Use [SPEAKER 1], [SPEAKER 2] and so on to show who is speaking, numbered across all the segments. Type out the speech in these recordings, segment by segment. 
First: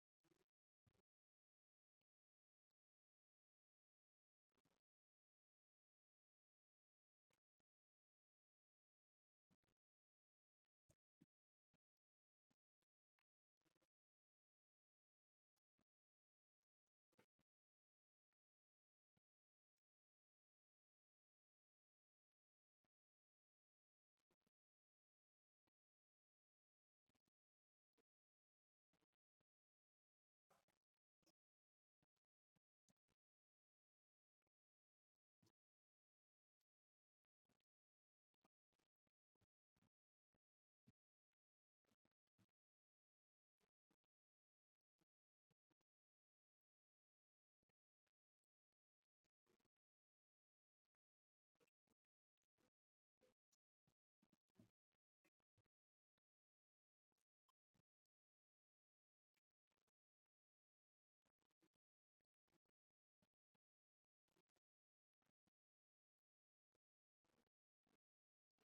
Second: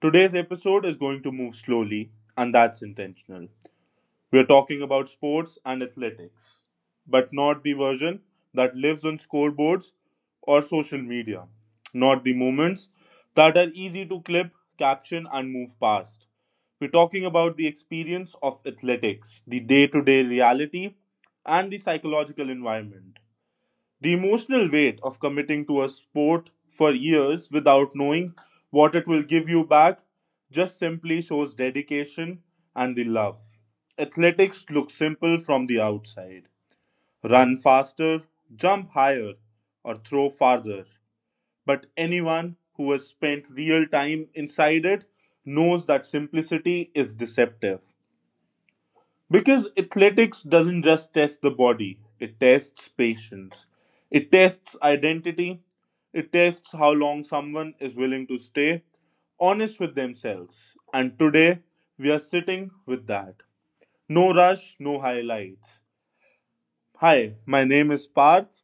[SPEAKER 1] Today's episode is going to move slowly, and that's intentional. We're talking about sports and athletics, but not the version that lives on scoreboards or social media, not the moments that are easy to clip, caption, and move past. We're talking about the experience of athletics, the day to day reality, and the psychological environment. The emotional weight of committing to a sport for years without knowing what it will give you back just simply shows dedication and the love. Athletics look simple from the outside: run faster, jump higher, or throw farther. But anyone who has spent real time inside it knows that simplicity is deceptive. Because athletics doesn't just test the body, it tests patience. It tests identity. It tests how long someone is willing to stay honest with themselves. And today, we are sitting with that. No rush, no highlights. Hi, my name is Parth,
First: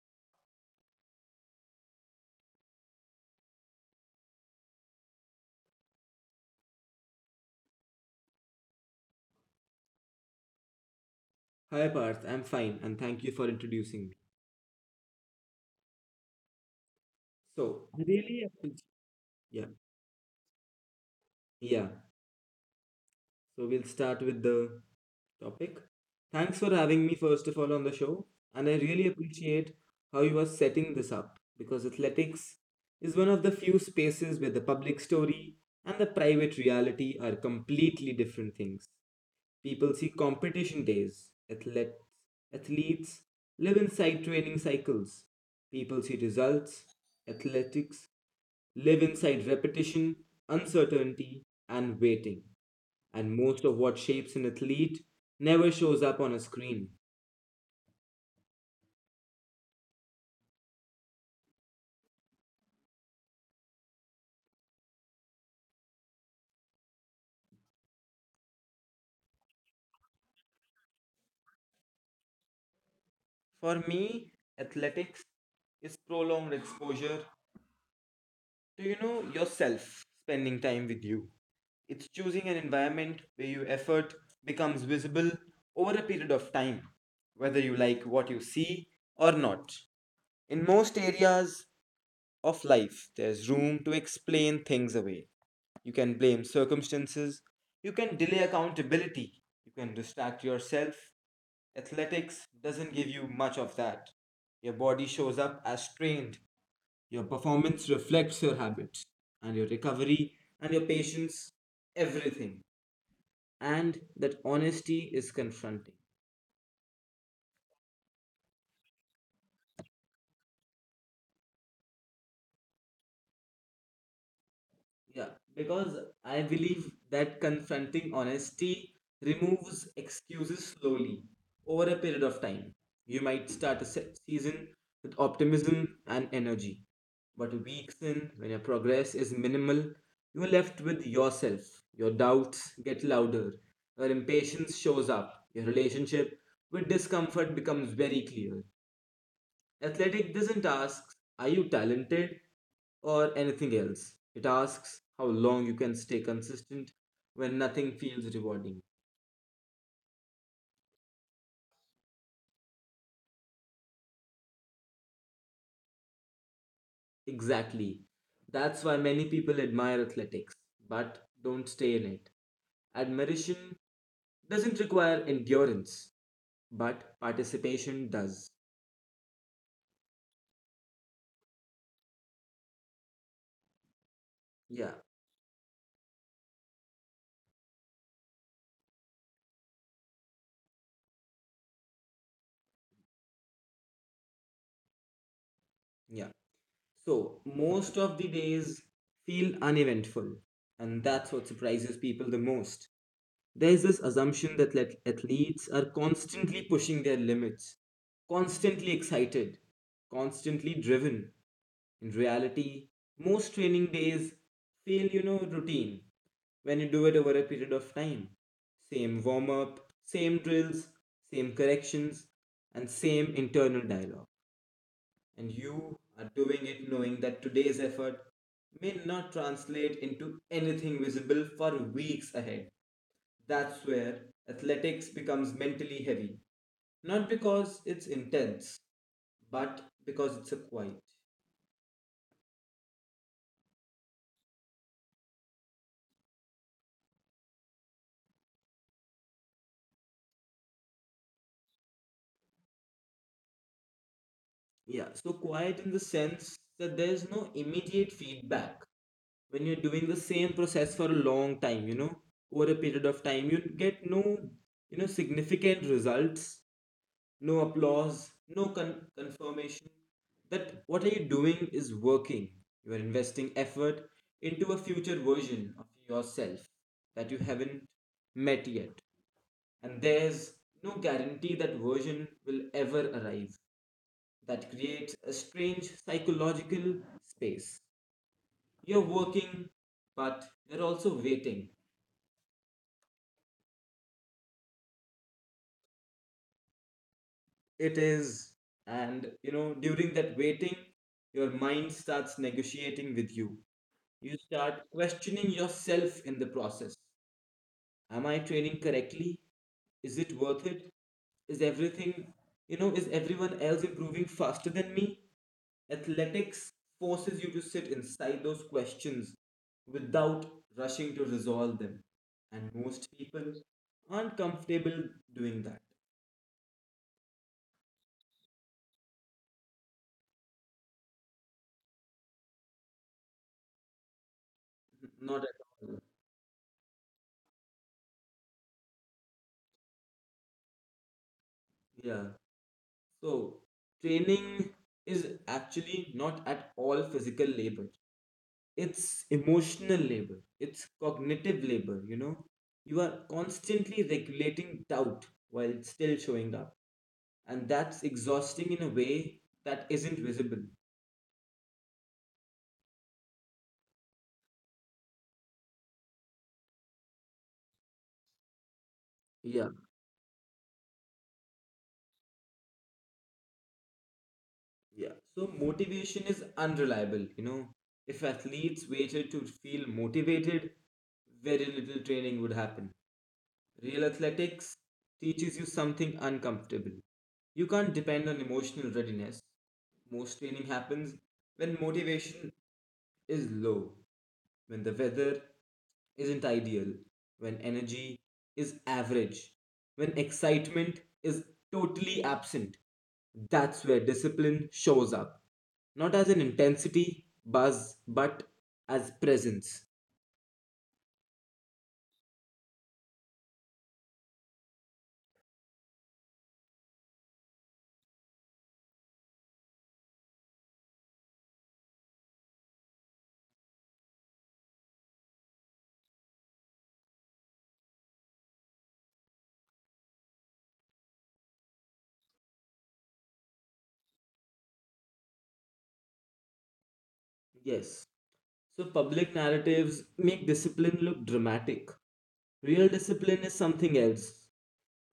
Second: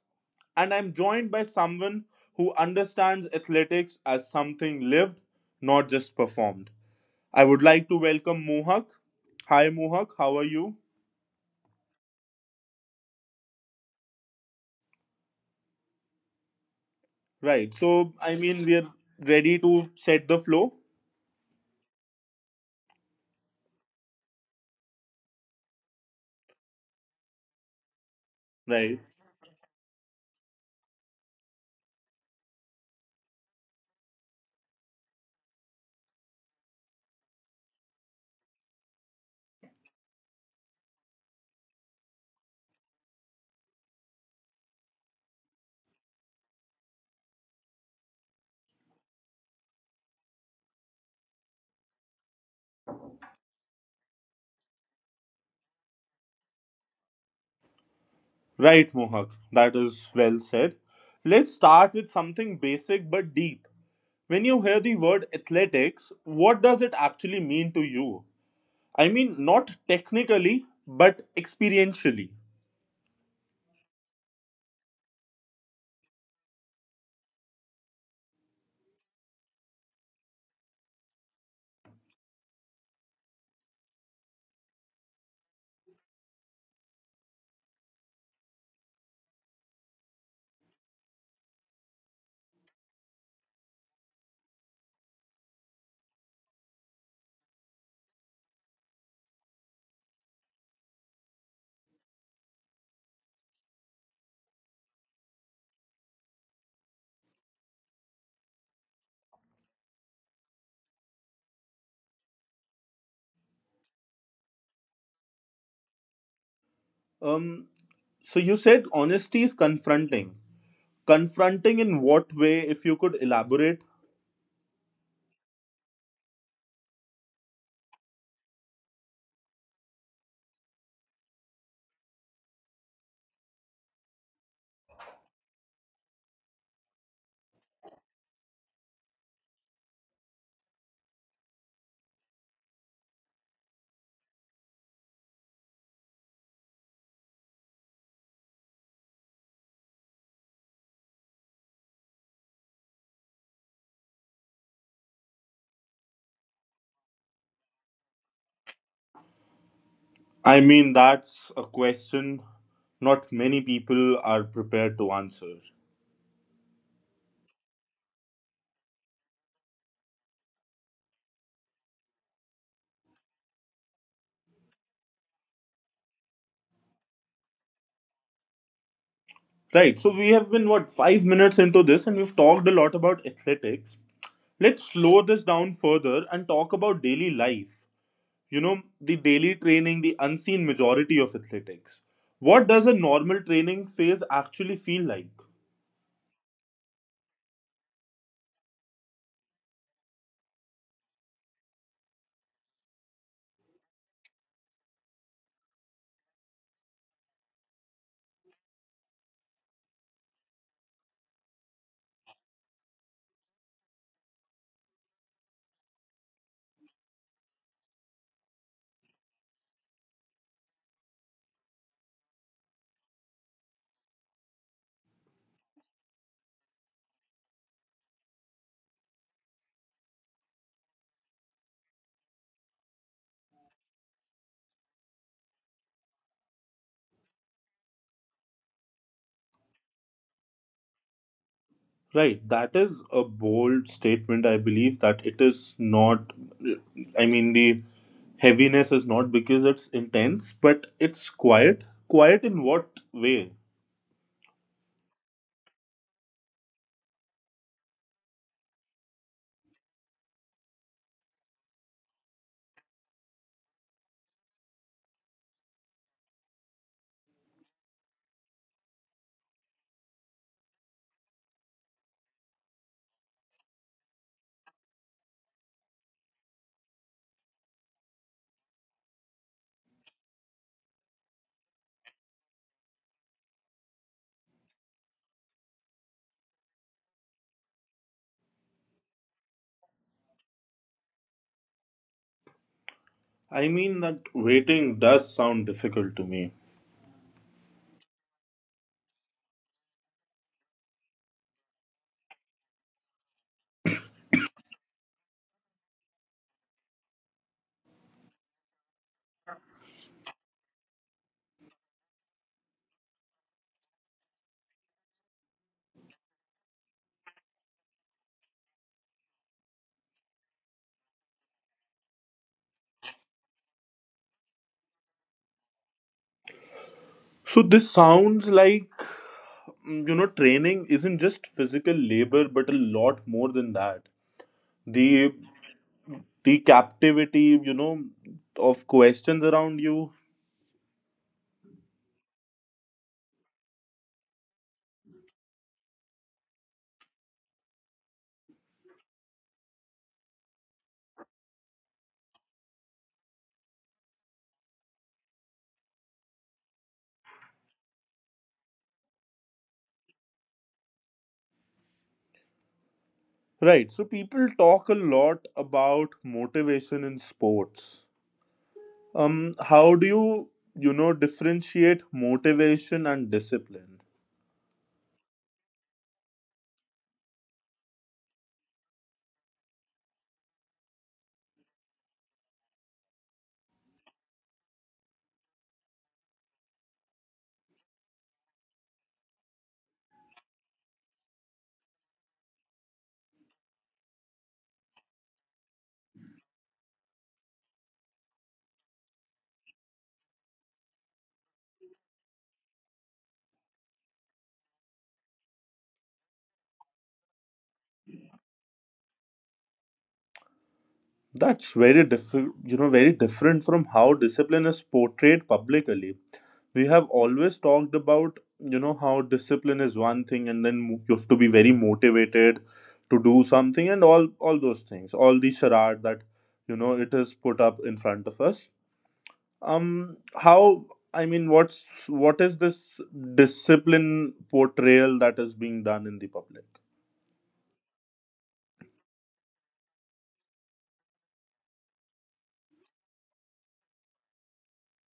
[SPEAKER 1] and I'm joined by someone who understands athletics as something lived, not just performed. I would like to welcome Mohak. Hi, Mohak, how are you?
[SPEAKER 2] Hi Parth, I'm fine and thank you for introducing me.
[SPEAKER 1] Right.
[SPEAKER 2] So, I
[SPEAKER 1] So, I
[SPEAKER 2] really
[SPEAKER 1] mean, we
[SPEAKER 2] appreciate
[SPEAKER 1] are ready
[SPEAKER 2] Yeah,
[SPEAKER 1] to set the flow.
[SPEAKER 2] yeah. So we'll start with the topic. Thanks for having me first of all on the show, and I
[SPEAKER 1] Right.
[SPEAKER 2] really appreciate how you are setting this up because athletics is one of the few spaces where the public story and the private reality are completely different things. People see competition days. Athletes live inside training cycles. People see results. Athletics live inside repetition, uncertainty, and waiting. And most of what shapes an athlete never shows up on a screen.
[SPEAKER 1] Right, Mohak. That is well said. Let's start with something basic but deep. When you hear the word athletics, what does it actually mean to you? I mean, not technically, but experientially.
[SPEAKER 2] For me, athletics is prolonged exposure to yourself, spending time with you. It's choosing an environment where your effort becomes visible over a period of time, whether you like what you see or not. In most areas of life, there's room to explain things away. You can blame circumstances. You can delay accountability. You can distract yourself. Athletics doesn't give you much of that. Your body shows up as strained. Your performance reflects your habits and your recovery and your patience, everything. And that honesty is confronting.
[SPEAKER 1] Um, so, you said honesty is confronting. Confronting in what way, if you could elaborate?
[SPEAKER 2] Yeah, because I believe that confronting honesty removes excuses slowly over a period of time. You might start a season with optimism and energy, but weeks in, when your progress is minimal, you're left with yourself. Your doubts get louder, your impatience shows up, your relationship with discomfort becomes very clear. Athletic doesn't ask, are you talented or anything else? It asks how long you can stay consistent when nothing feels rewarding.
[SPEAKER 1] I mean, that's a question not many people are prepared to answer.
[SPEAKER 2] Exactly. That's why many people admire athletics, but don't stay in it. Admiration doesn't require endurance, but participation does.
[SPEAKER 1] Right. So we have been what 5 minutes into this, and we've talked a lot about athletics. Let's
[SPEAKER 2] Yeah,
[SPEAKER 1] slow this down further and talk about daily life. You know, the daily training, the unseen majority of athletics. What does a normal training phase actually feel like?
[SPEAKER 2] yeah. So most of the days feel uneventful, and that's what surprises people the most. There's this assumption that like athletes are constantly pushing their limits, constantly excited, constantly driven. In reality, most training days feel routine when you do it over a period of time. Same warm up, same drills, same corrections, and same internal dialogue. And you are doing it knowing that today's effort may not translate into anything visible for weeks ahead. That's where athletics becomes mentally heavy. Not because it's intense, but because it's a quiet.
[SPEAKER 1] Right. That is a bold statement. I believe that it is not. I mean, the heaviness is not because it's intense, but it's quiet. Quiet in what way?
[SPEAKER 2] Yeah, so quiet in the sense that there's no immediate feedback. When you're doing the same process for a long time over a period of time, you get no significant results, no applause, no confirmation that what are you doing is working. You are investing effort into a future version of yourself that you haven't met yet. And there's no guarantee that version will ever arrive. That creates a strange psychological space. You're working, but you're also waiting.
[SPEAKER 1] I mean that waiting does sound difficult to me.
[SPEAKER 2] It is, and during that waiting, your mind starts negotiating with you. You start questioning yourself in the process. Am I training correctly? Is it worth it? Is everything, you know, is everyone else improving faster than me? Athletics forces you to sit inside those questions without rushing to resolve them. And most people aren't comfortable doing that.
[SPEAKER 1] So this sounds like training isn't just physical labor but a lot more than that. The
[SPEAKER 2] Not at all.
[SPEAKER 1] the captivity, of questions around you.
[SPEAKER 2] Yeah. So, training is actually not at all physical labor. It's emotional labor, it's cognitive labor, you know You are constantly regulating doubt while still showing up, and that's exhausting in a way that isn't visible.
[SPEAKER 1] Right. So people talk a lot about motivation in sports.
[SPEAKER 2] Yeah.
[SPEAKER 1] How do you you know differentiate motivation and discipline?
[SPEAKER 2] Yeah, so motivation is unreliable, you know If athletes waited to feel motivated, very little training would happen. Real athletics teaches you something uncomfortable. You can't depend on emotional readiness. Most training happens when motivation is low, when the weather isn't ideal, when energy is average, when excitement is totally absent. That's where discipline shows up. Not as an intensity buzz, but as presence.
[SPEAKER 1] That's very different, you know, very different from how discipline is portrayed publicly. We have always talked about how discipline is one thing, and then you have to be very motivated to do something and all those things, all the charade that it is put up in front of us. How, I mean, what is this discipline portrayal that is being done in the public?
[SPEAKER 2] Yes. So public narratives make discipline look dramatic. Real discipline is something else.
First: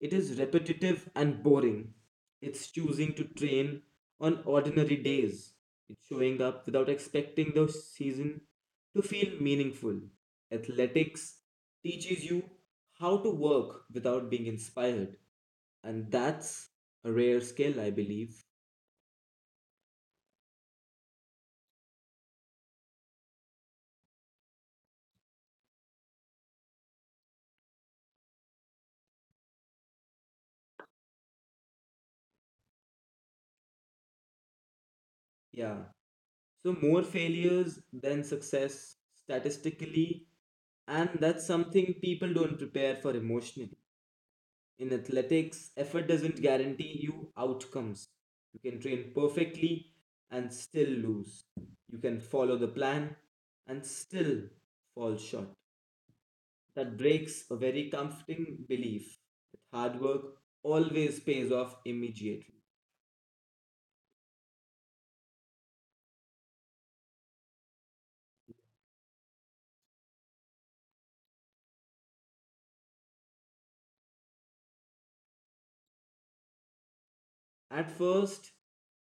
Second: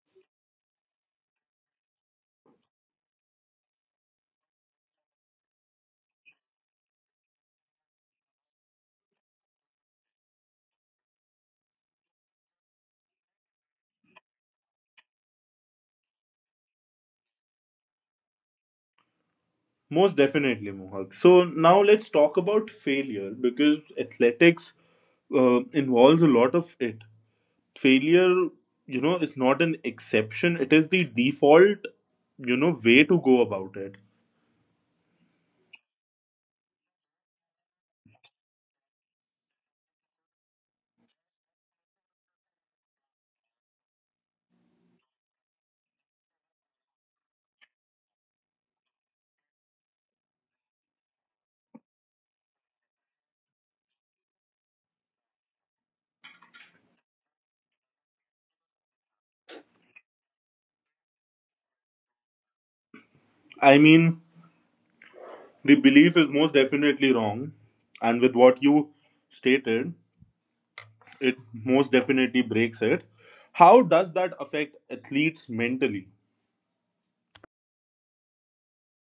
[SPEAKER 2] It is repetitive and boring. It's choosing to train on ordinary days. It's showing up without expecting the season to feel meaningful. Athletics teaches you how to work without being inspired, and that's a rare skill, I believe.
[SPEAKER 1] Most definitely, Mohak. So now let's talk about failure, because athletics involves a lot of it. Failure, is not an exception, it is the default, way to go about it.
[SPEAKER 2] Yeah. So, more failures than success statistically, and that's something people don't prepare for emotionally. In athletics, effort doesn't guarantee you outcomes. You can train perfectly and still lose. You can follow the plan and still fall short. That breaks a very comforting belief that hard work always pays off immediately.
[SPEAKER 1] I mean, the belief is most definitely wrong, and with what you stated, it most definitely breaks it. How does that affect athletes mentally?
[SPEAKER 2] At first,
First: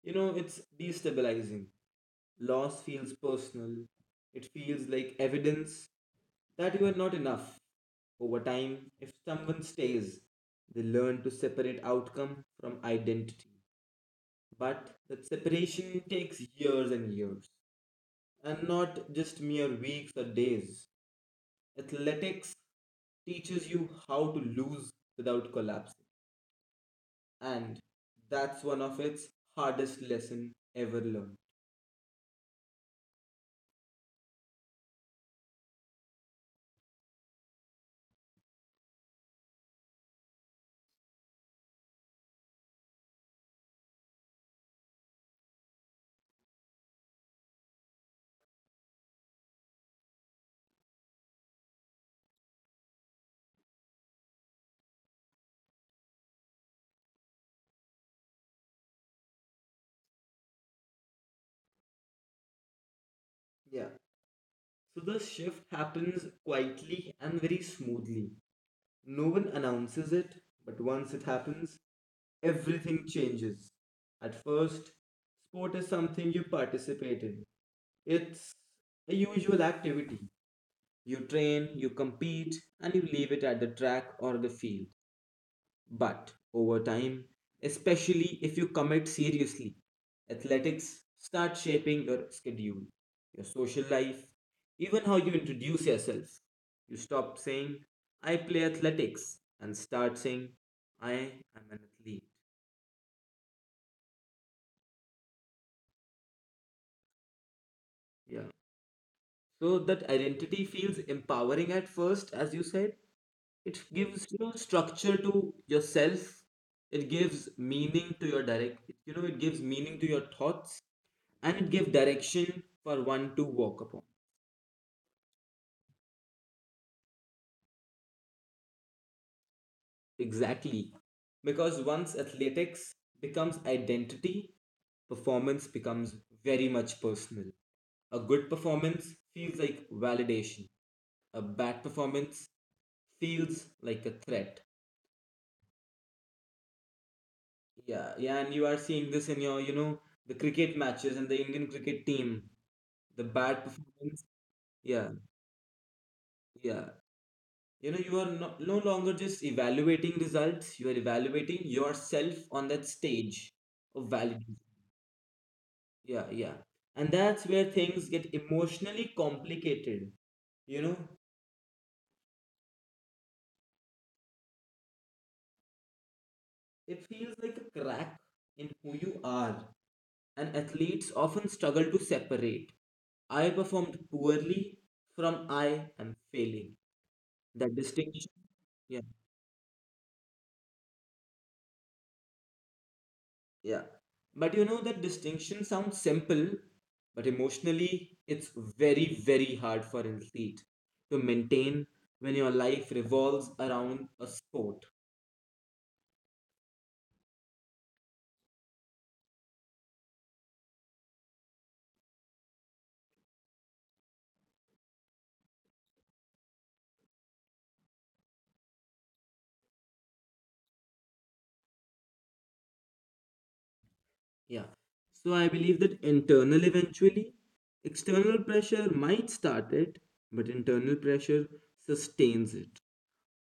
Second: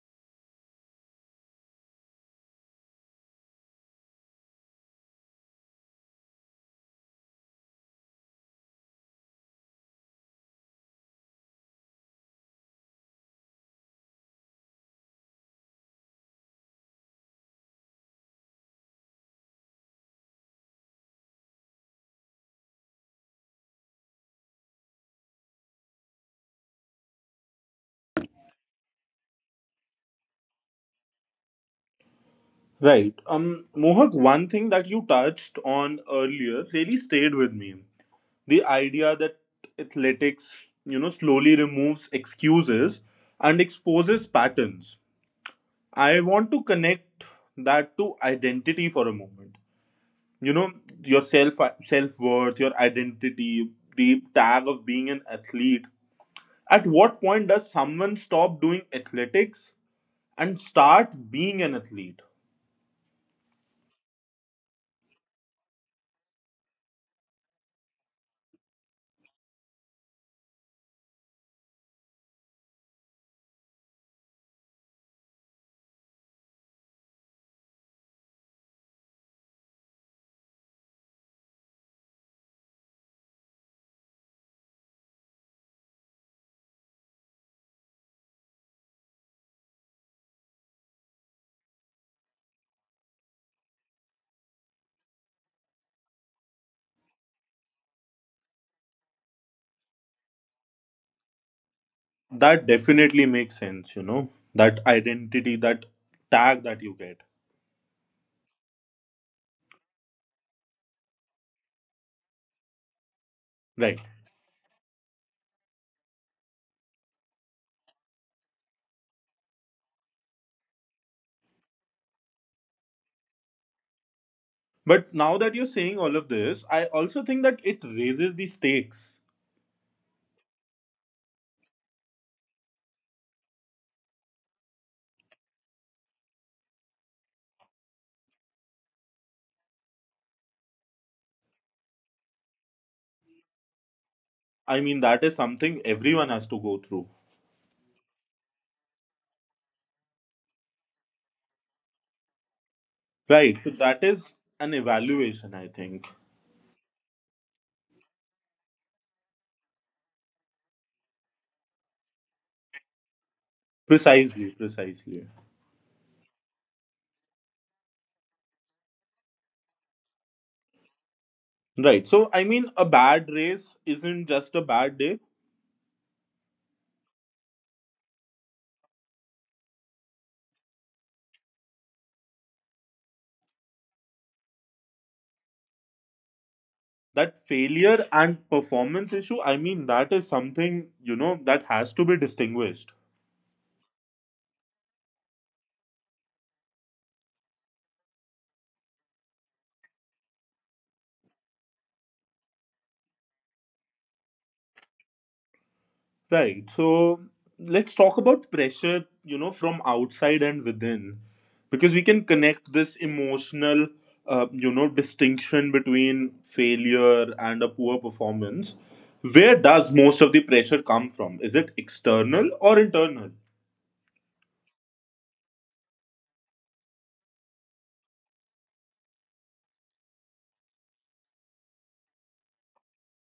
[SPEAKER 2] you know, it's destabilizing. Loss feels personal, it feels like evidence that you are not enough. Over time, if someone stays, they learn to separate outcome from identity. But that separation takes years and years, and not just mere weeks or days. Athletics teaches you how to lose without collapsing, and that's one of its hardest lesson ever learned.
[SPEAKER 1] Right. Mohak, one thing that you touched on earlier really stayed with me. The idea that athletics, slowly removes excuses and exposes patterns. I want to connect that to identity for a moment. You know, your self worth, your identity, the tag of being an athlete. At what point does someone stop doing athletics and start being an athlete?
[SPEAKER 2] Yeah, so the shift happens quietly and very smoothly. No one announces it, but once it happens, everything changes. At first, sport is something you participate in. It's a usual activity. You train, you compete, and you leave it at the track or the field. But over time, especially if you commit seriously, athletics start shaping your schedule, your social life, even how you introduce yourself. You stop saying, I play athletics, and start saying, I am an athlete.
[SPEAKER 1] That definitely makes sense. That identity, that tag that you get.
[SPEAKER 2] Yeah. So that identity feels empowering at first, as you said. It
[SPEAKER 1] Right.
[SPEAKER 2] gives structure to yourself. It gives meaning to your direct, you know, it gives meaning to your thoughts, and it gives direction for one to walk upon.
[SPEAKER 1] But now that you're saying all of this, I also think that it raises the stakes.
[SPEAKER 2] Exactly. Because once athletics becomes identity, performance becomes very much personal. A good performance feels like validation. A bad performance feels like a threat.
[SPEAKER 1] I mean, that is something everyone has to go through.
[SPEAKER 2] Yeah, yeah, and you are seeing this in the cricket matches and the Indian cricket team, the
[SPEAKER 1] Right.
[SPEAKER 2] bad
[SPEAKER 1] So that
[SPEAKER 2] performance.
[SPEAKER 1] is an
[SPEAKER 2] Yeah,
[SPEAKER 1] evaluation, I think.
[SPEAKER 2] yeah. You are no longer just evaluating results, you are evaluating yourself on that stage of
[SPEAKER 1] Precisely,
[SPEAKER 2] validation.
[SPEAKER 1] precisely.
[SPEAKER 2] Yeah, yeah. And that's where things get emotionally complicated. You know,
[SPEAKER 1] Right. So, I mean, a bad race isn't just a bad day.
[SPEAKER 2] it feels like a crack in who you are, and athletes often struggle to separate I performed poorly from I am failing.
[SPEAKER 1] That
[SPEAKER 2] The
[SPEAKER 1] failure
[SPEAKER 2] distinction,
[SPEAKER 1] and
[SPEAKER 2] yeah,
[SPEAKER 1] performance issue, I mean, that is something, that has to be distinguished.
[SPEAKER 2] yeah. But that distinction sounds simple, but emotionally, it's very, very hard for an athlete to maintain when your life revolves around a sport.
[SPEAKER 1] Right. So let's talk about pressure, from outside and within, because we can connect this emotional, distinction between failure and a poor performance. Where does most of the pressure come from? Is it external or internal?
[SPEAKER 2] Yeah. So I believe that internal eventually, external pressure might start it, but internal pressure sustains it.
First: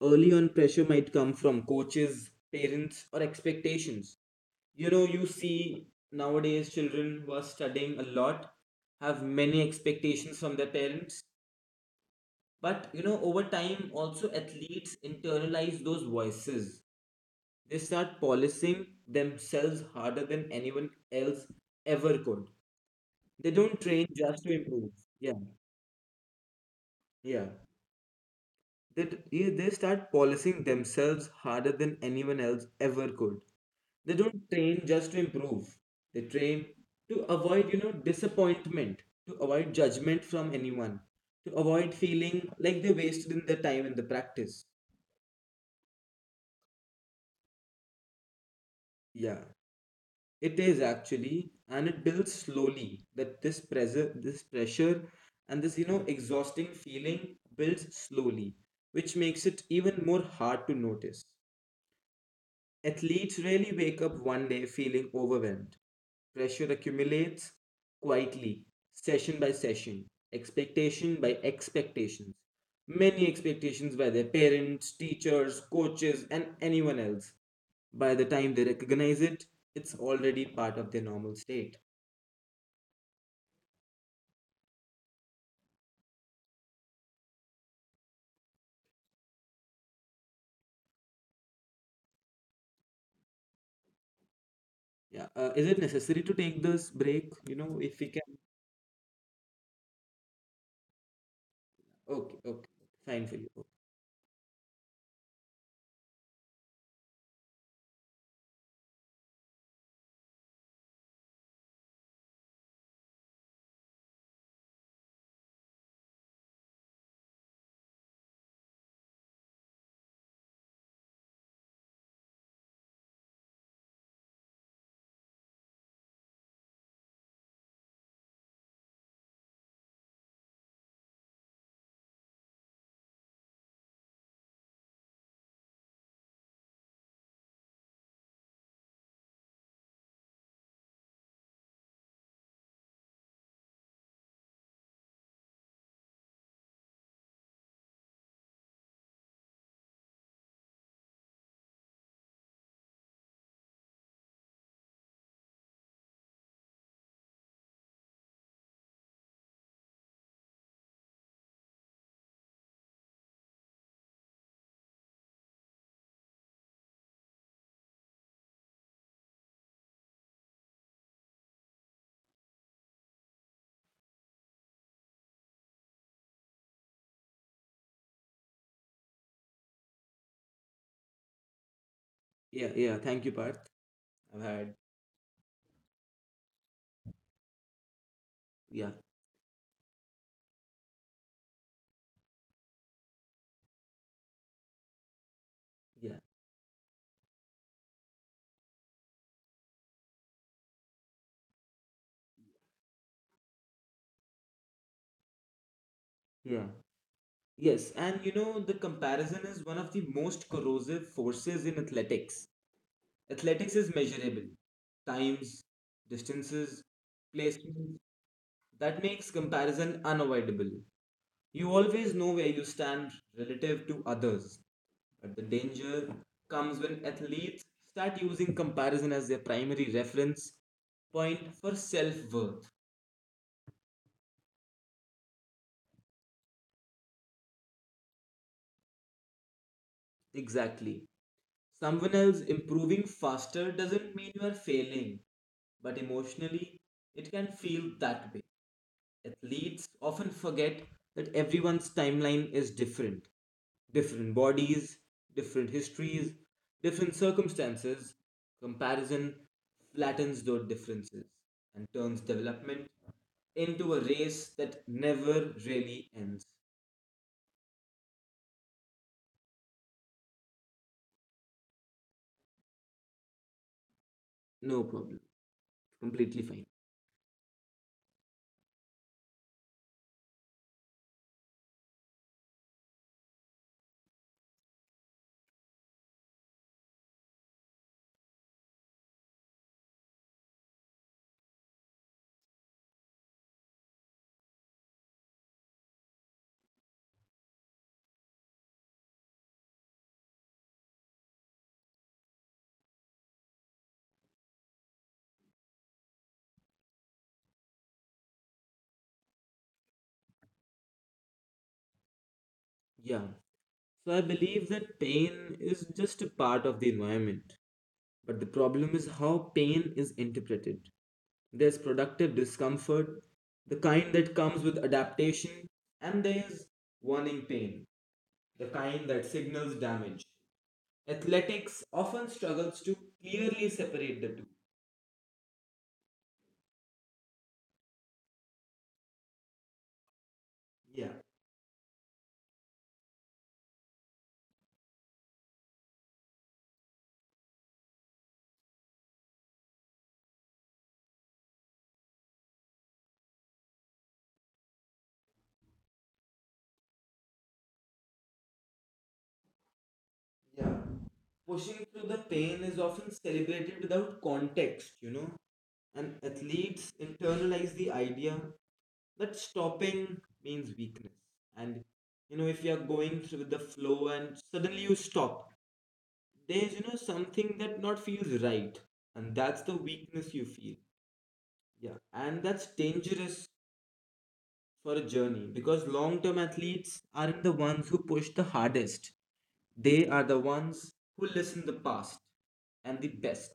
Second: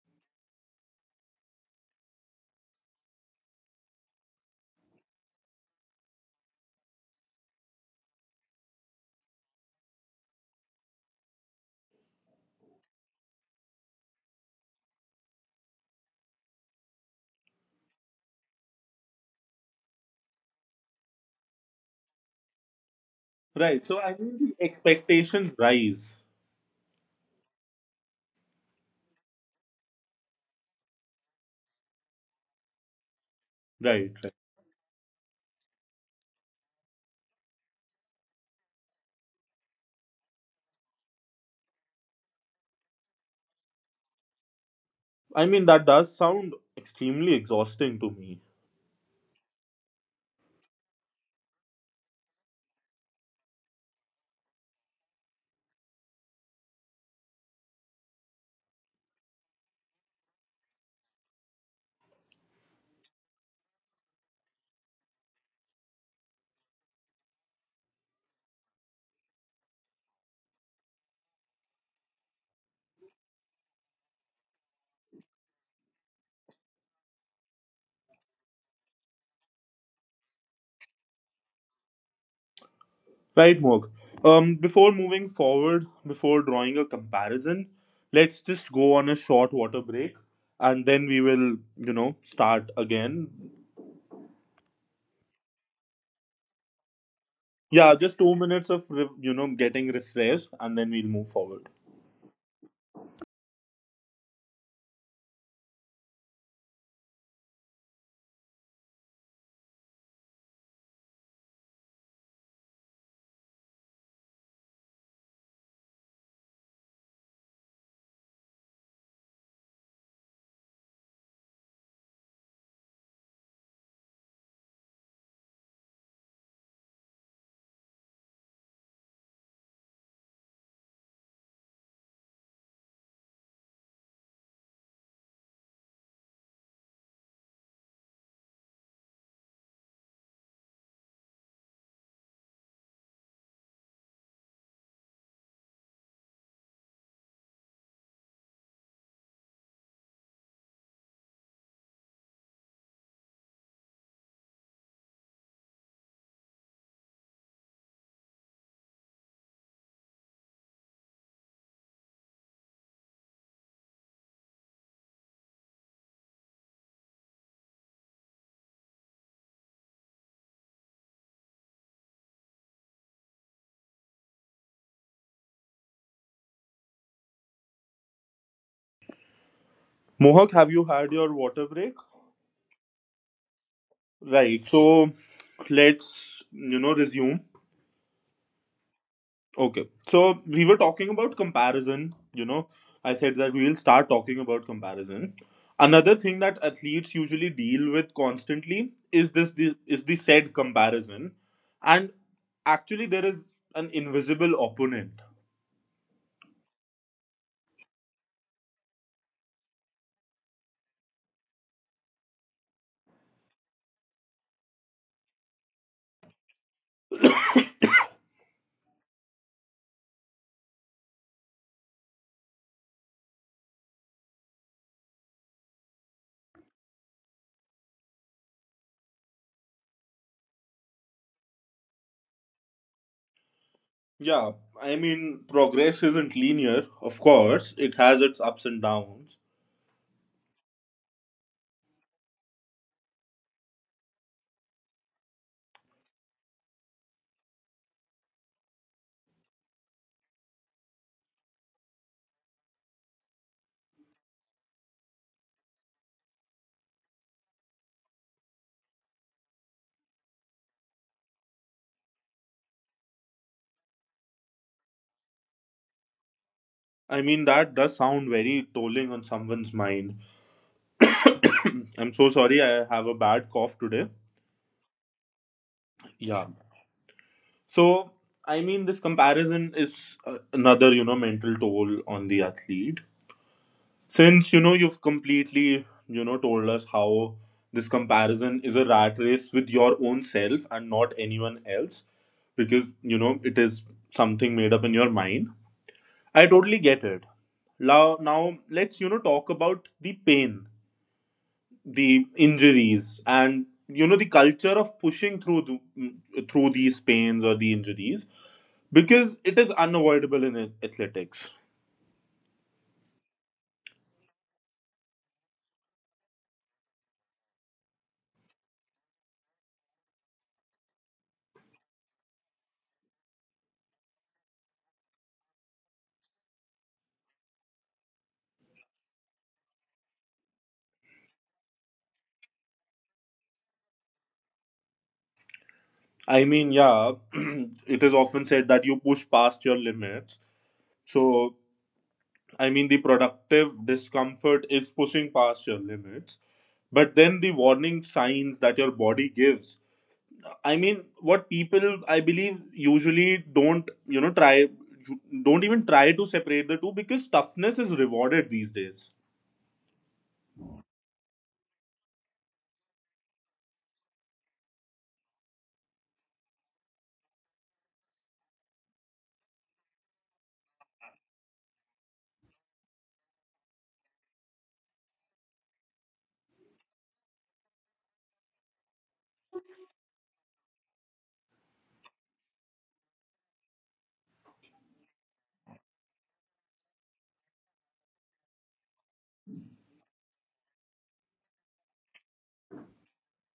[SPEAKER 2] Early on, pressure might come from coaches, parents, or expectations. You see nowadays children who are studying a lot have many expectations from their parents. But, over time, also athletes internalize those voices. They start policing themselves harder than anyone else ever could. They don't
[SPEAKER 1] Right. So
[SPEAKER 2] train
[SPEAKER 1] I mean,
[SPEAKER 2] just to
[SPEAKER 1] the
[SPEAKER 2] improve. Yeah,
[SPEAKER 1] expectations rise.
[SPEAKER 2] yeah. They start policing themselves harder than anyone else ever could.
[SPEAKER 1] Right.
[SPEAKER 2] They
[SPEAKER 1] Right.
[SPEAKER 2] don't train just to improve. They train to avoid disappointment, to avoid judgment from anyone, to avoid feeling like they wasted in their time in the practice.
[SPEAKER 1] I mean, that does sound extremely exhausting to me.
[SPEAKER 2] Yeah. It is actually, and it builds slowly. That this pressure, and this exhausting feeling builds slowly, which makes it even more hard to notice. Athletes rarely wake up one day feeling overwhelmed. Pressure accumulates quietly, session by session, expectation by expectations. Many expectations by their parents, teachers, coaches, and anyone else. By the time they recognize it, it's already part of their normal state.
[SPEAKER 1] Right, Mok. Before moving forward, before drawing a comparison, let's just go on a short water break, and then we will, start again.
[SPEAKER 2] Yeah. Is it necessary to take this break? You know,
[SPEAKER 1] Yeah,
[SPEAKER 2] if we
[SPEAKER 1] just
[SPEAKER 2] can.
[SPEAKER 1] 2 minutes of getting refreshed, and then we'll move forward.
[SPEAKER 2] Okay. Okay. Fine for you. Okay.
[SPEAKER 1] Mohak, have you had your water break?
[SPEAKER 2] Yeah. Yeah. Thank you, Parth. I've
[SPEAKER 1] Right,
[SPEAKER 2] had.
[SPEAKER 1] so let's resume.
[SPEAKER 2] Yeah.
[SPEAKER 1] Okay. So we were talking about comparison. I said that we will start talking about comparison. Another
[SPEAKER 2] Yeah.
[SPEAKER 1] thing that athletes usually deal with constantly is this. This is the said comparison. And actually there is an invisible opponent.
[SPEAKER 2] Yeah. Yes, and the comparison is one of the most corrosive forces in athletics. Athletics is measurable: times, distances, placements. That makes comparison unavoidable. You always know where you stand relative to others. But the danger comes when athletes start using comparison as their primary reference point for self worth.
[SPEAKER 1] Yeah, I mean progress isn't linear, of course. It has its ups and downs.
[SPEAKER 2] Exactly. Someone else improving faster doesn't mean you are failing, but emotionally, it can feel that way. Athletes often forget that everyone's timeline is different. Different bodies, different histories, different circumstances. Comparison flattens those differences and turns development into a race that never really ends.
[SPEAKER 1] I mean that does sound very tolling on someone's mind. I'm so sorry I have a bad cough today.
[SPEAKER 2] No problem. Completely
[SPEAKER 1] Yeah.
[SPEAKER 2] fine.
[SPEAKER 1] So, I mean, this comparison is another, mental toll on the athlete. Since, you've completely, told us how this comparison is a rat race with your own self and not anyone else, because, it is something made up in your mind. I totally get it. Now let's, talk about the pain, the injuries, and, the culture of pushing through, through these pains or the injuries, because it is unavoidable in athletics.
[SPEAKER 2] Yeah. So I believe that pain is just a part of the environment. But the problem is how pain is interpreted. There's productive discomfort, the kind that comes with adaptation, and there's warning pain, the kind that signals damage. Athletics often struggles to clearly separate the two.
[SPEAKER 1] I mean, yeah, it is often said that you push past your limits.
[SPEAKER 2] Yeah.
[SPEAKER 1] So, I mean, the productive discomfort is pushing past your limits. But then the warning signs that your body gives. I mean, what people, I believe, usually don't, try, don't even try to separate the two, because toughness is rewarded these days.
[SPEAKER 2] Yeah. Pushing through the pain is often celebrated without context and athletes internalize the idea that stopping means weakness. And, if you're going through the flow and suddenly you stop, there's something that not feels right. And that's the weakness you feel. Yeah. And that's dangerous for a journey because long term athletes aren't the ones who push the hardest. They are the ones who listen the past and the best.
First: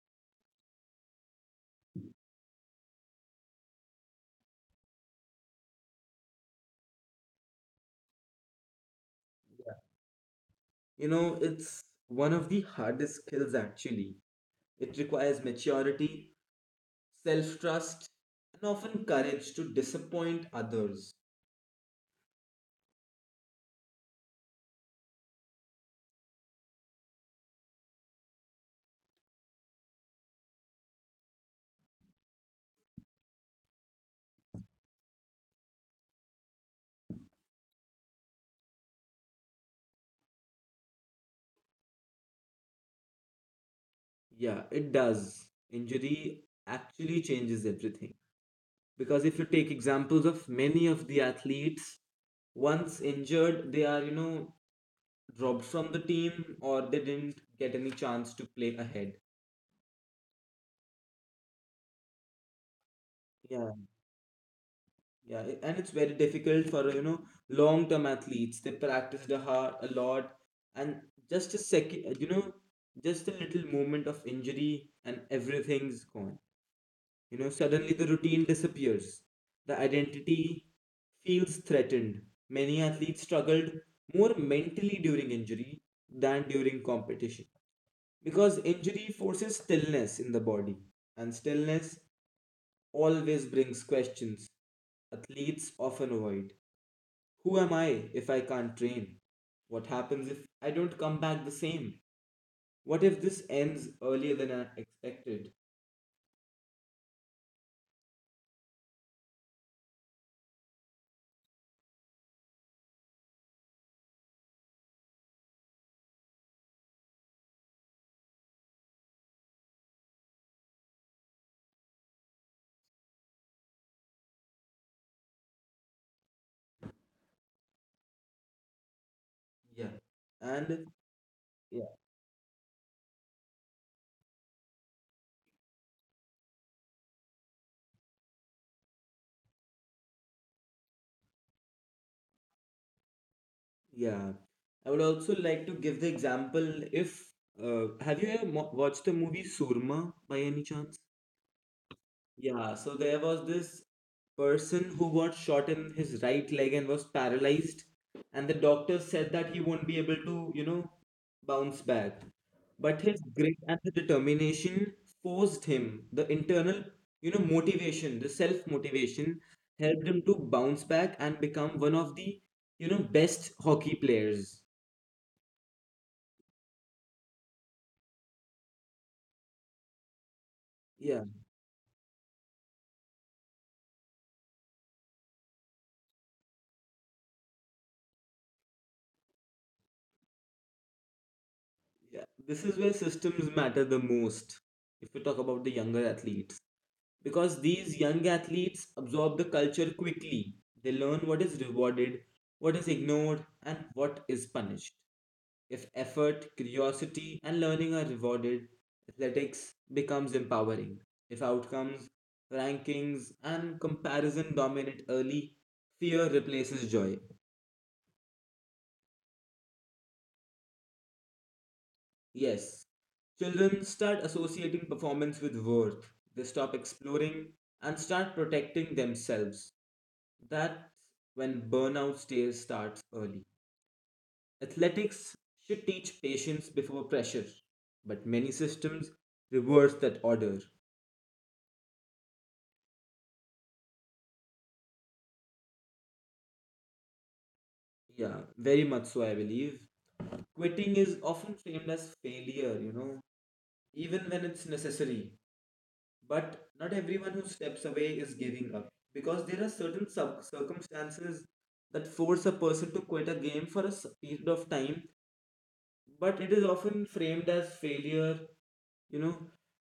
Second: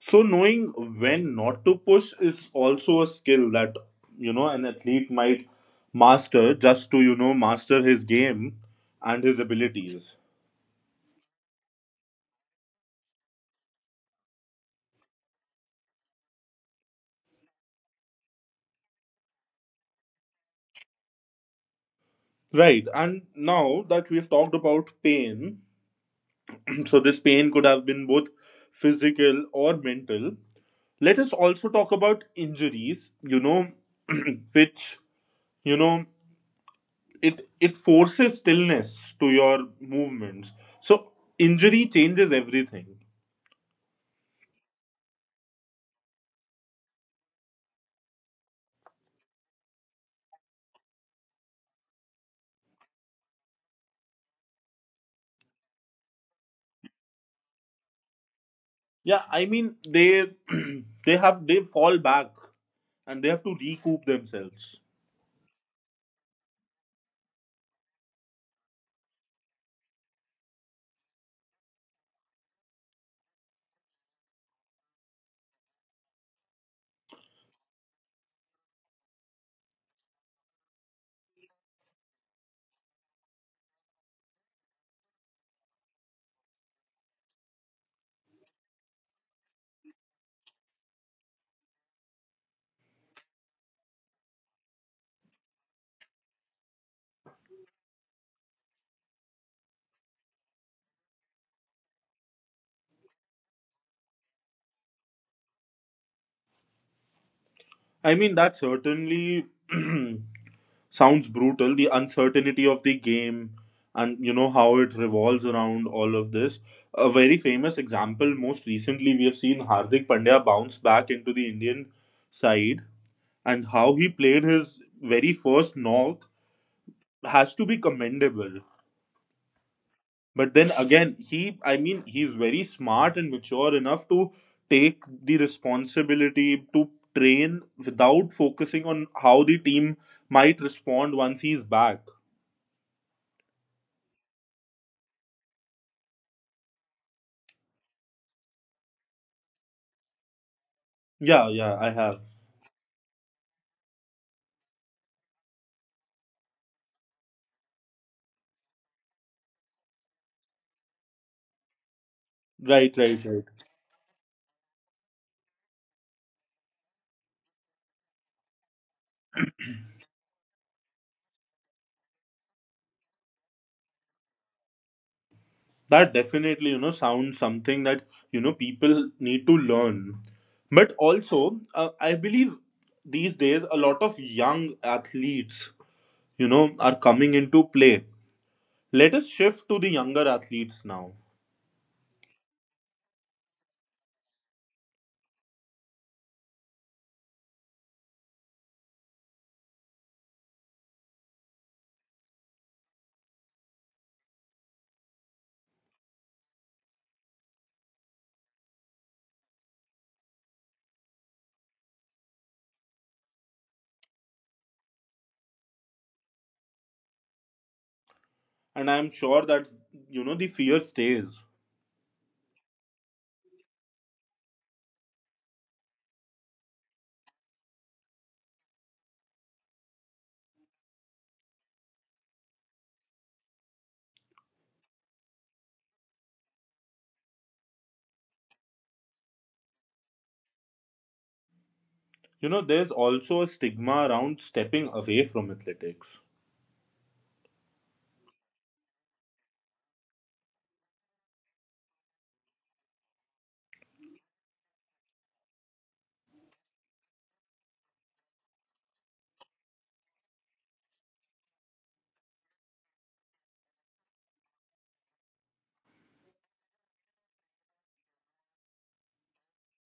[SPEAKER 1] So knowing when not to push is also a skill that an athlete might master, just to master his game and his abilities.
[SPEAKER 2] It's one of the hardest skills actually. It requires maturity, self trust, and often courage to disappoint others.
[SPEAKER 1] Right, and now that we've talked about pain, so this pain could have been both physical or mental. Let us also talk about injuries, which, you know, it forces stillness to your movements. So injury changes everything.
[SPEAKER 2] Yeah, it does. Injury actually changes everything. Because if you take examples of many of the athletes, once injured, they are, dropped from the team or they didn't get any chance to play ahead.
[SPEAKER 1] Yeah, I mean they they fall back, and they have to
[SPEAKER 2] Yeah,
[SPEAKER 1] recoup themselves.
[SPEAKER 2] yeah, and it's very difficult for long-term athletes. They practice the hard a lot, and just a second, just a little moment of injury and everything's gone. You know, suddenly the routine disappears. The identity feels threatened. Many athletes struggled more mentally during injury than during competition. Because injury forces stillness in the body, and stillness always brings questions athletes often avoid. Who am I if I can't train? What happens if I don't come back the same? What if this ends earlier than I expected?
[SPEAKER 1] I mean that certainly sounds brutal, the uncertainty of the game and you know how it revolves around all of this. A very famous example: most recently we have seen Hardik Pandya bounce back into the Indian side, and how he played his very first knock has to be commendable.
[SPEAKER 2] Yeah.
[SPEAKER 1] But then
[SPEAKER 2] And
[SPEAKER 1] again, I
[SPEAKER 2] yeah,
[SPEAKER 1] mean, he's very smart and mature enough to take the responsibility to train without focusing on how the team might respond once he's back.
[SPEAKER 2] yeah. I would also like to give the example if have you ever watched the movie Surma by any chance?
[SPEAKER 1] Yeah, yeah, I have.
[SPEAKER 2] Yeah, so there was this person who got shot in his right leg and was paralyzed, and the doctor said that he won't be able to, bounce back.
[SPEAKER 1] Right,
[SPEAKER 2] But his
[SPEAKER 1] right, right.
[SPEAKER 2] grit and the determination forced him, the internal, motivation, the self-motivation helped him to bounce back and become one of the, best hockey players.
[SPEAKER 1] That definitely, sounds something that, people need to learn. But
[SPEAKER 2] Yeah.
[SPEAKER 1] also, I believe these days a lot of young athletes, are coming into play. Let us shift to the younger athletes now.
[SPEAKER 2] Yeah, this is where systems matter the most. If we talk about the younger athletes, because these young athletes absorb the culture quickly, they learn what is rewarded, what is ignored, and what is punished. If effort, curiosity, and learning are rewarded, athletics becomes empowering. If outcomes, rankings, and comparison dominate early, fear replaces joy.
[SPEAKER 1] And I'm sure that the fear stays.
[SPEAKER 2] Yes, children start associating performance with worth. They stop exploring and start protecting themselves. That's when burnout stage starts early. Athletics should teach patience before pressure, but many systems reverse that order.
[SPEAKER 1] There's also a stigma around stepping away from athletics.
[SPEAKER 2] Yeah, very much so, I believe. Quitting is often framed as failure, even when it's necessary. But not everyone who steps away is giving up because there are certain circumstances that force a person to quit a game for a period of time, but it is often framed as failure, you know,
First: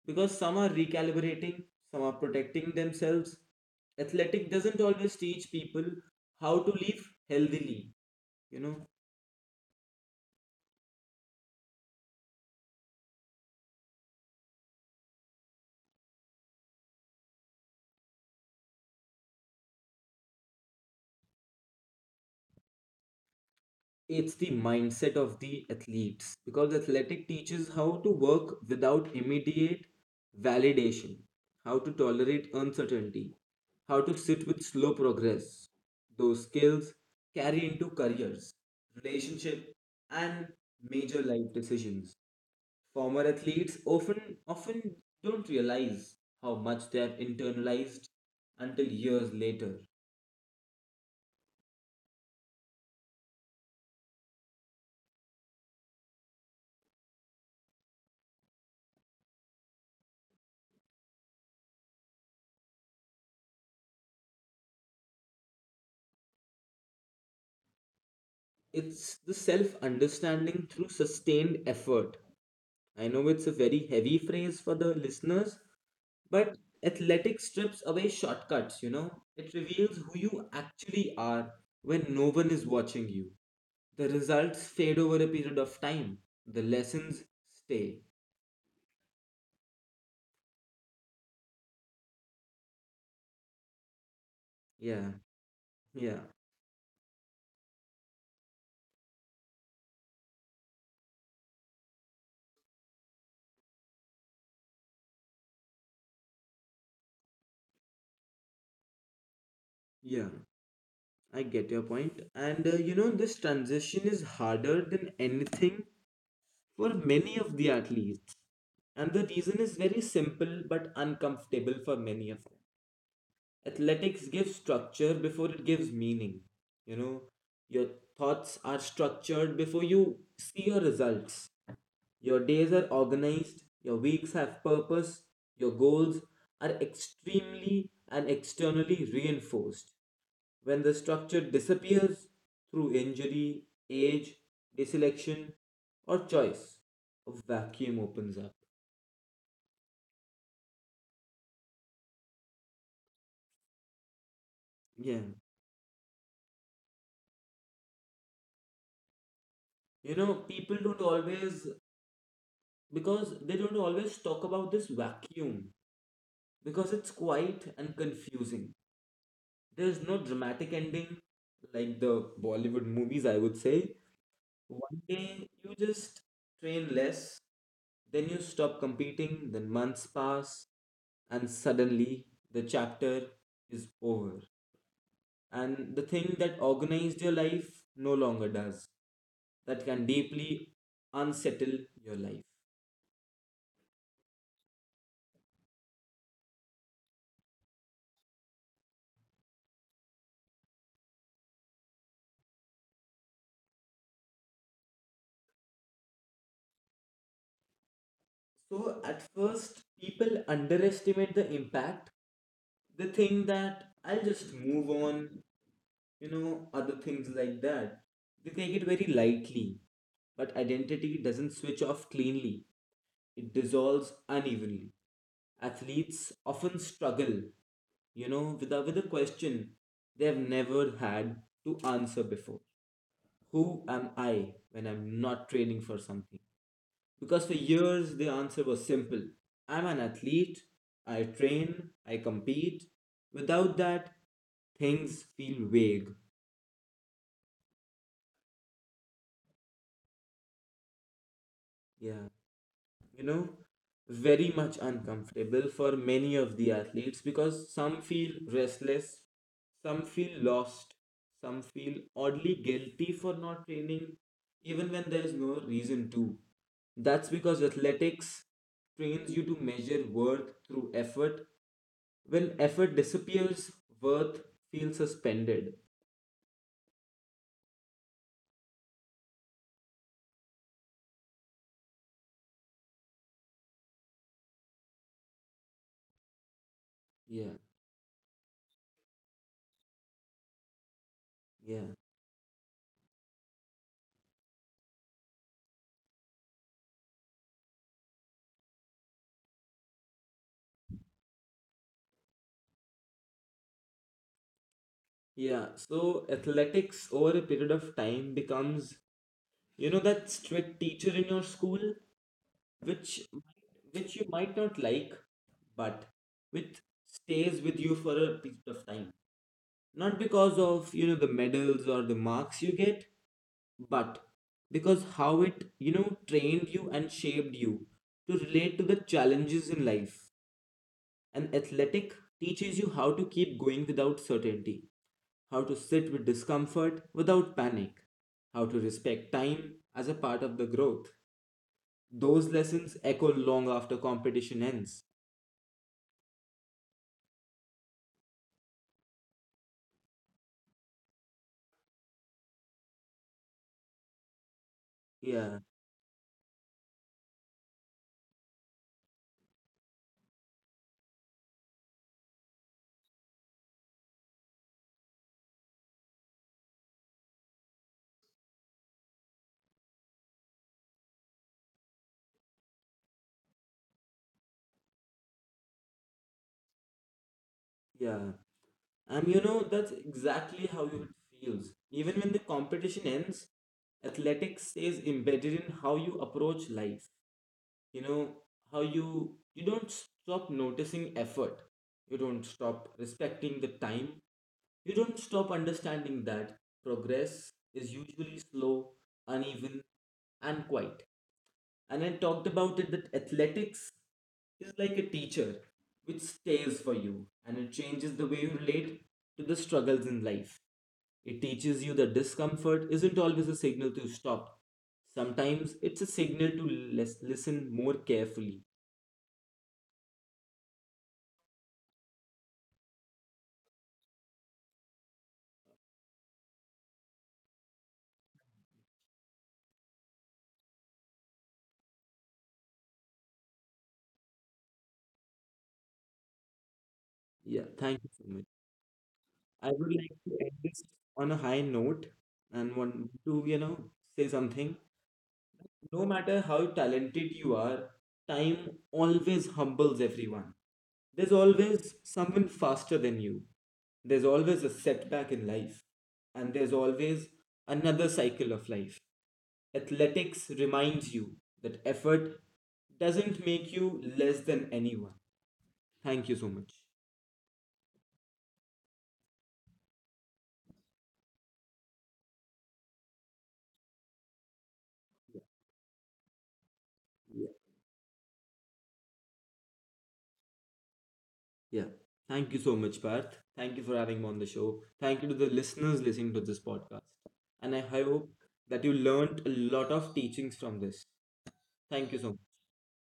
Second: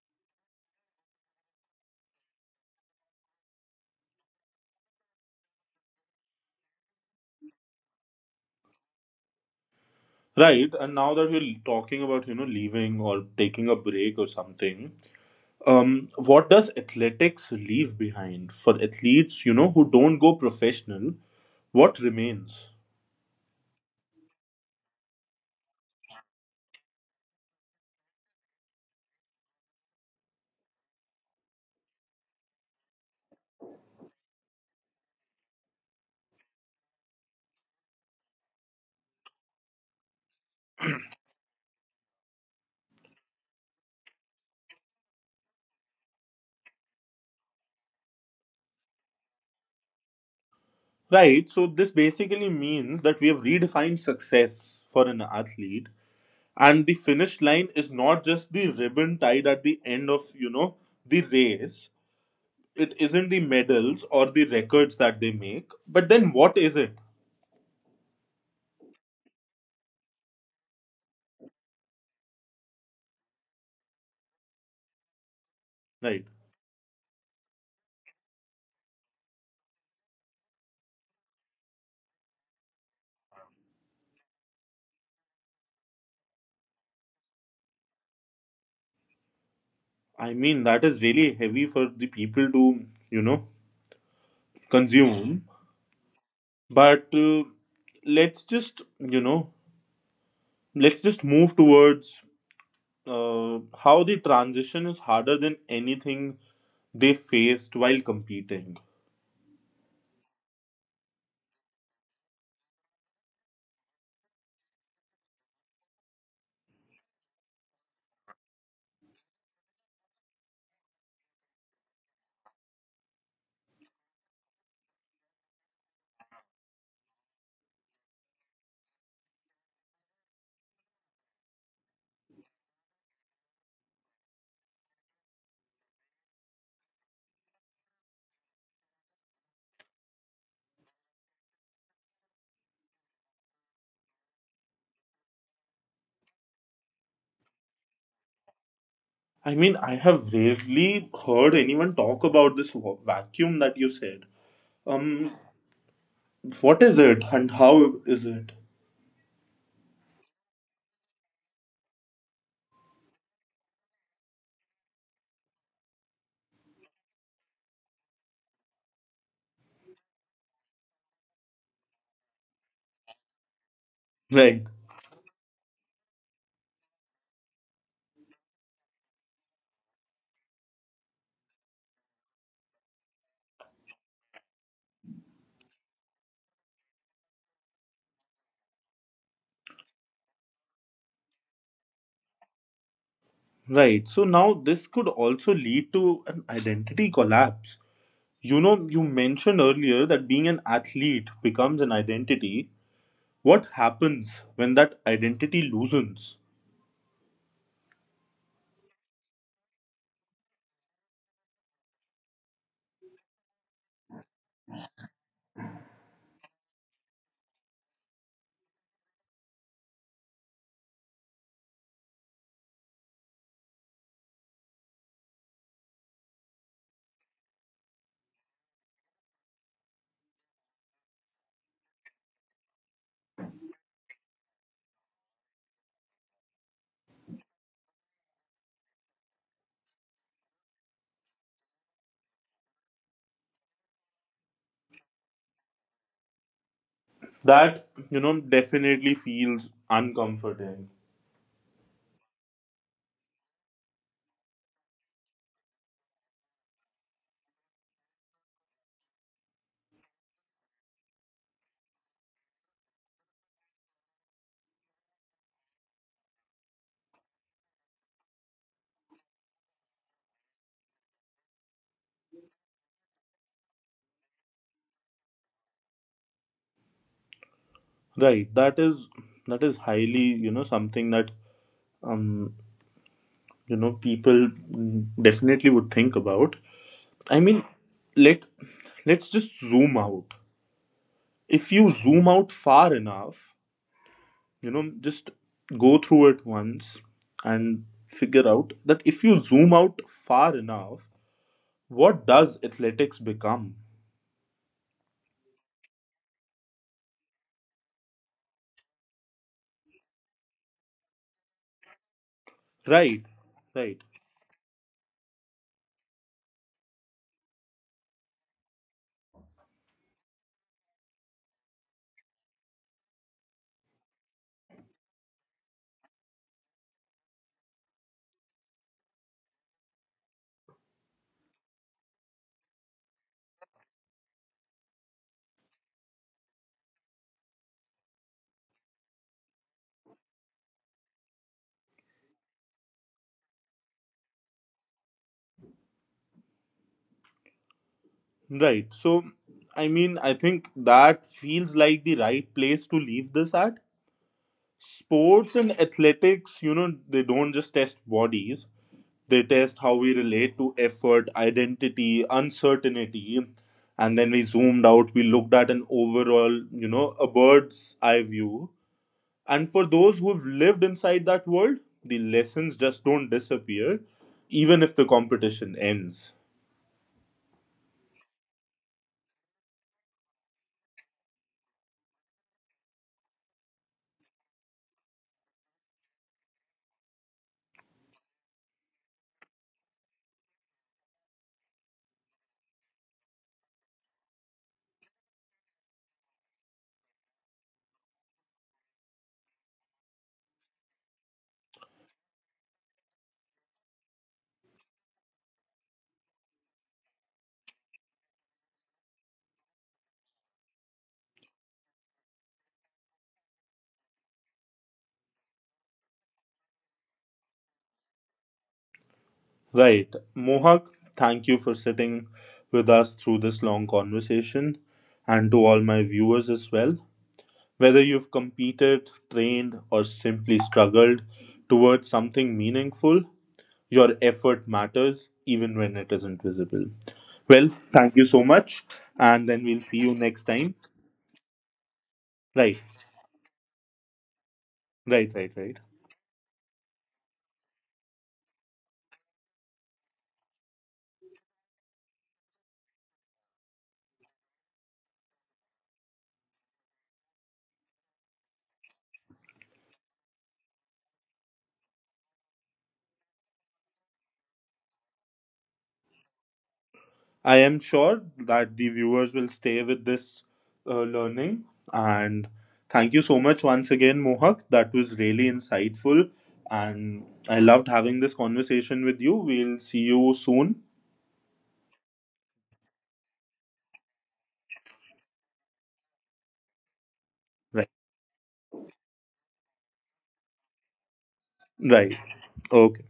[SPEAKER 2] because some are recalibrating, some are protecting themselves. Athletic doesn't always teach people how to live healthily, you know,
[SPEAKER 1] Right. And now that we're talking about leaving or taking a break or something, what does athletics leave behind for athletes who don't go professional? What remains?
[SPEAKER 2] it's the mindset of the athletes because athletic teaches how to work without immediate validation, how to tolerate uncertainty, how to sit with slow progress. Those skills carry into careers, relationship, and major life decisions. Former athletes often don't realize how much they have internalized until years later.
[SPEAKER 1] Right. So this basically means that we have redefined success for an athlete, and the finish line is not just the ribbon tied at the end of the race. It isn't the medals or the records that they make, but then what is it?
[SPEAKER 2] It's the self understanding through sustained effort. I know it's a very heavy phrase for the listeners,
[SPEAKER 1] Right.
[SPEAKER 2] but athletics strips away shortcuts, you know? It reveals who you actually are when no one is watching you. The results fade over a period of time, the lessons stay.
[SPEAKER 1] I mean, that is really heavy for the people to, you know,
[SPEAKER 2] Yeah,
[SPEAKER 1] consume.
[SPEAKER 2] yeah,
[SPEAKER 1] But let's just, you know, let's just move towards how the transition is harder than anything they faced while competing.
[SPEAKER 2] yeah. I get your point. And you know, this transition is harder than anything for many of the athletes. And the reason is very simple but uncomfortable for many of them. Athletics gives structure before it gives meaning. You know, your thoughts are structured before you see your results. Your days are organized, your weeks have purpose, your goals are extremely and externally reinforced. When the structure disappears through injury, age, deselection, or choice, a vacuum opens up.
[SPEAKER 1] I mean, I have rarely heard anyone talk about this vacuum that you said.
[SPEAKER 2] Yeah.
[SPEAKER 1] Um, what is it and how is it?
[SPEAKER 2] You know, people don't always, because they don't always talk about this vacuum because it's quiet and confusing. There's no dramatic ending like the Bollywood movies, I would say.
[SPEAKER 1] Right.
[SPEAKER 2] One day you just train less, then you stop competing, then months pass, and suddenly the chapter is over. And the thing that organized your life no longer does, that can deeply unsettle your life.
[SPEAKER 1] Right. So now this could also lead to an identity collapse. You mentioned earlier that being an athlete becomes an identity. What happens when that identity loosens?
[SPEAKER 2] So at first, people underestimate the impact. They think that I'll just move on, other things like that. They take it very lightly. But identity doesn't switch off cleanly, it dissolves unevenly. Athletes often struggle, with a question they've never had to answer before. Who am I when I'm not training for something? Because for years the answer was simple. I'm an athlete, I train, I compete. Without that, things feel vague.
[SPEAKER 1] That, definitely feels uncomforting.
[SPEAKER 2] Yeah, you know, very much uncomfortable for many of the athletes because some feel restless, some feel lost, some feel oddly guilty for not training, even when there is no reason to. That's because athletics trains you to measure worth through effort. When effort disappears, worth feels suspended.
[SPEAKER 1] Right. That is highly, something that um, people definitely would think about. I
[SPEAKER 2] Yeah,
[SPEAKER 1] mean, let let's just zoom out. If you
[SPEAKER 2] yeah,
[SPEAKER 1] zoom out far enough, just go through it once and figure out that if you zoom out far enough, what does athletics become?
[SPEAKER 2] yeah. So athletics over a period of time becomes, that strict teacher in your school, which
[SPEAKER 1] Right. Right.
[SPEAKER 2] which you might not like, but which stays with you for a period of time. Not because of, the medals or the marks you get, but because how it, trained you and shaped you to relate to the challenges in life. An athletic teaches you how to keep going without certainty, how to sit with discomfort without panic, how to respect time as a part of the growth. Those lessons echo long after competition ends.
[SPEAKER 1] Right. So I mean I think that feels like the right place to leave this at. Sports
[SPEAKER 2] Yeah,
[SPEAKER 1] and athletics, they don't just test bodies, they test how we relate to effort, identity, uncertainty. And then we zoomed out, we looked at an overall, a bird's eye view. And for those who've lived inside that world, the lessons just don't disappear, even if the competition ends.
[SPEAKER 2] yeah. And you know, that's exactly how it feels. Even when the competition ends, athletics stays embedded in how you approach life. You know, how you don't stop noticing effort, you don't stop respecting the time, you don't stop understanding that progress is usually slow, uneven, and quiet. And I talked about it that athletics is like a teacher which stays for you and it changes the way you relate to the struggles in life. It teaches you that discomfort isn't always a signal to stop. Sometimes it's a signal to listen more carefully.
[SPEAKER 1] Right. Mohak, thank you for sitting with us through this long conversation, and to all my viewers as well. Whether you've competed, trained, or simply struggled towards something meaningful, your effort matters even when it isn't visible.
[SPEAKER 2] Yeah,
[SPEAKER 1] Well,
[SPEAKER 2] thank you
[SPEAKER 1] thank
[SPEAKER 2] so
[SPEAKER 1] you so
[SPEAKER 2] much.
[SPEAKER 1] much, and then
[SPEAKER 2] I
[SPEAKER 1] we'll
[SPEAKER 2] would
[SPEAKER 1] see you
[SPEAKER 2] like to
[SPEAKER 1] next
[SPEAKER 2] end
[SPEAKER 1] time.
[SPEAKER 2] this on a high note and
[SPEAKER 1] Right,
[SPEAKER 2] want to, say something.
[SPEAKER 1] right, right, right.
[SPEAKER 2] No matter how talented you are, time always humbles everyone. There's always someone faster than you. There's always a setback in life. And there's always another cycle of life. Athletics reminds you that effort doesn't make you less than anyone. Thank you so much.
[SPEAKER 1] I am sure that the viewers will stay with this learning. And thank you so much once again, Mohak. That was really insightful. And I loved having this conversation with you. We'll see you soon.
[SPEAKER 2] Yeah. Thank you so much, Parth. Thank you for having me on the show. Thank you to the listeners listening to this podcast. And I
[SPEAKER 1] Right.
[SPEAKER 2] hope that you learned a lot of teachings from this. Thank you
[SPEAKER 1] Right.
[SPEAKER 2] so much.
[SPEAKER 1] Okay.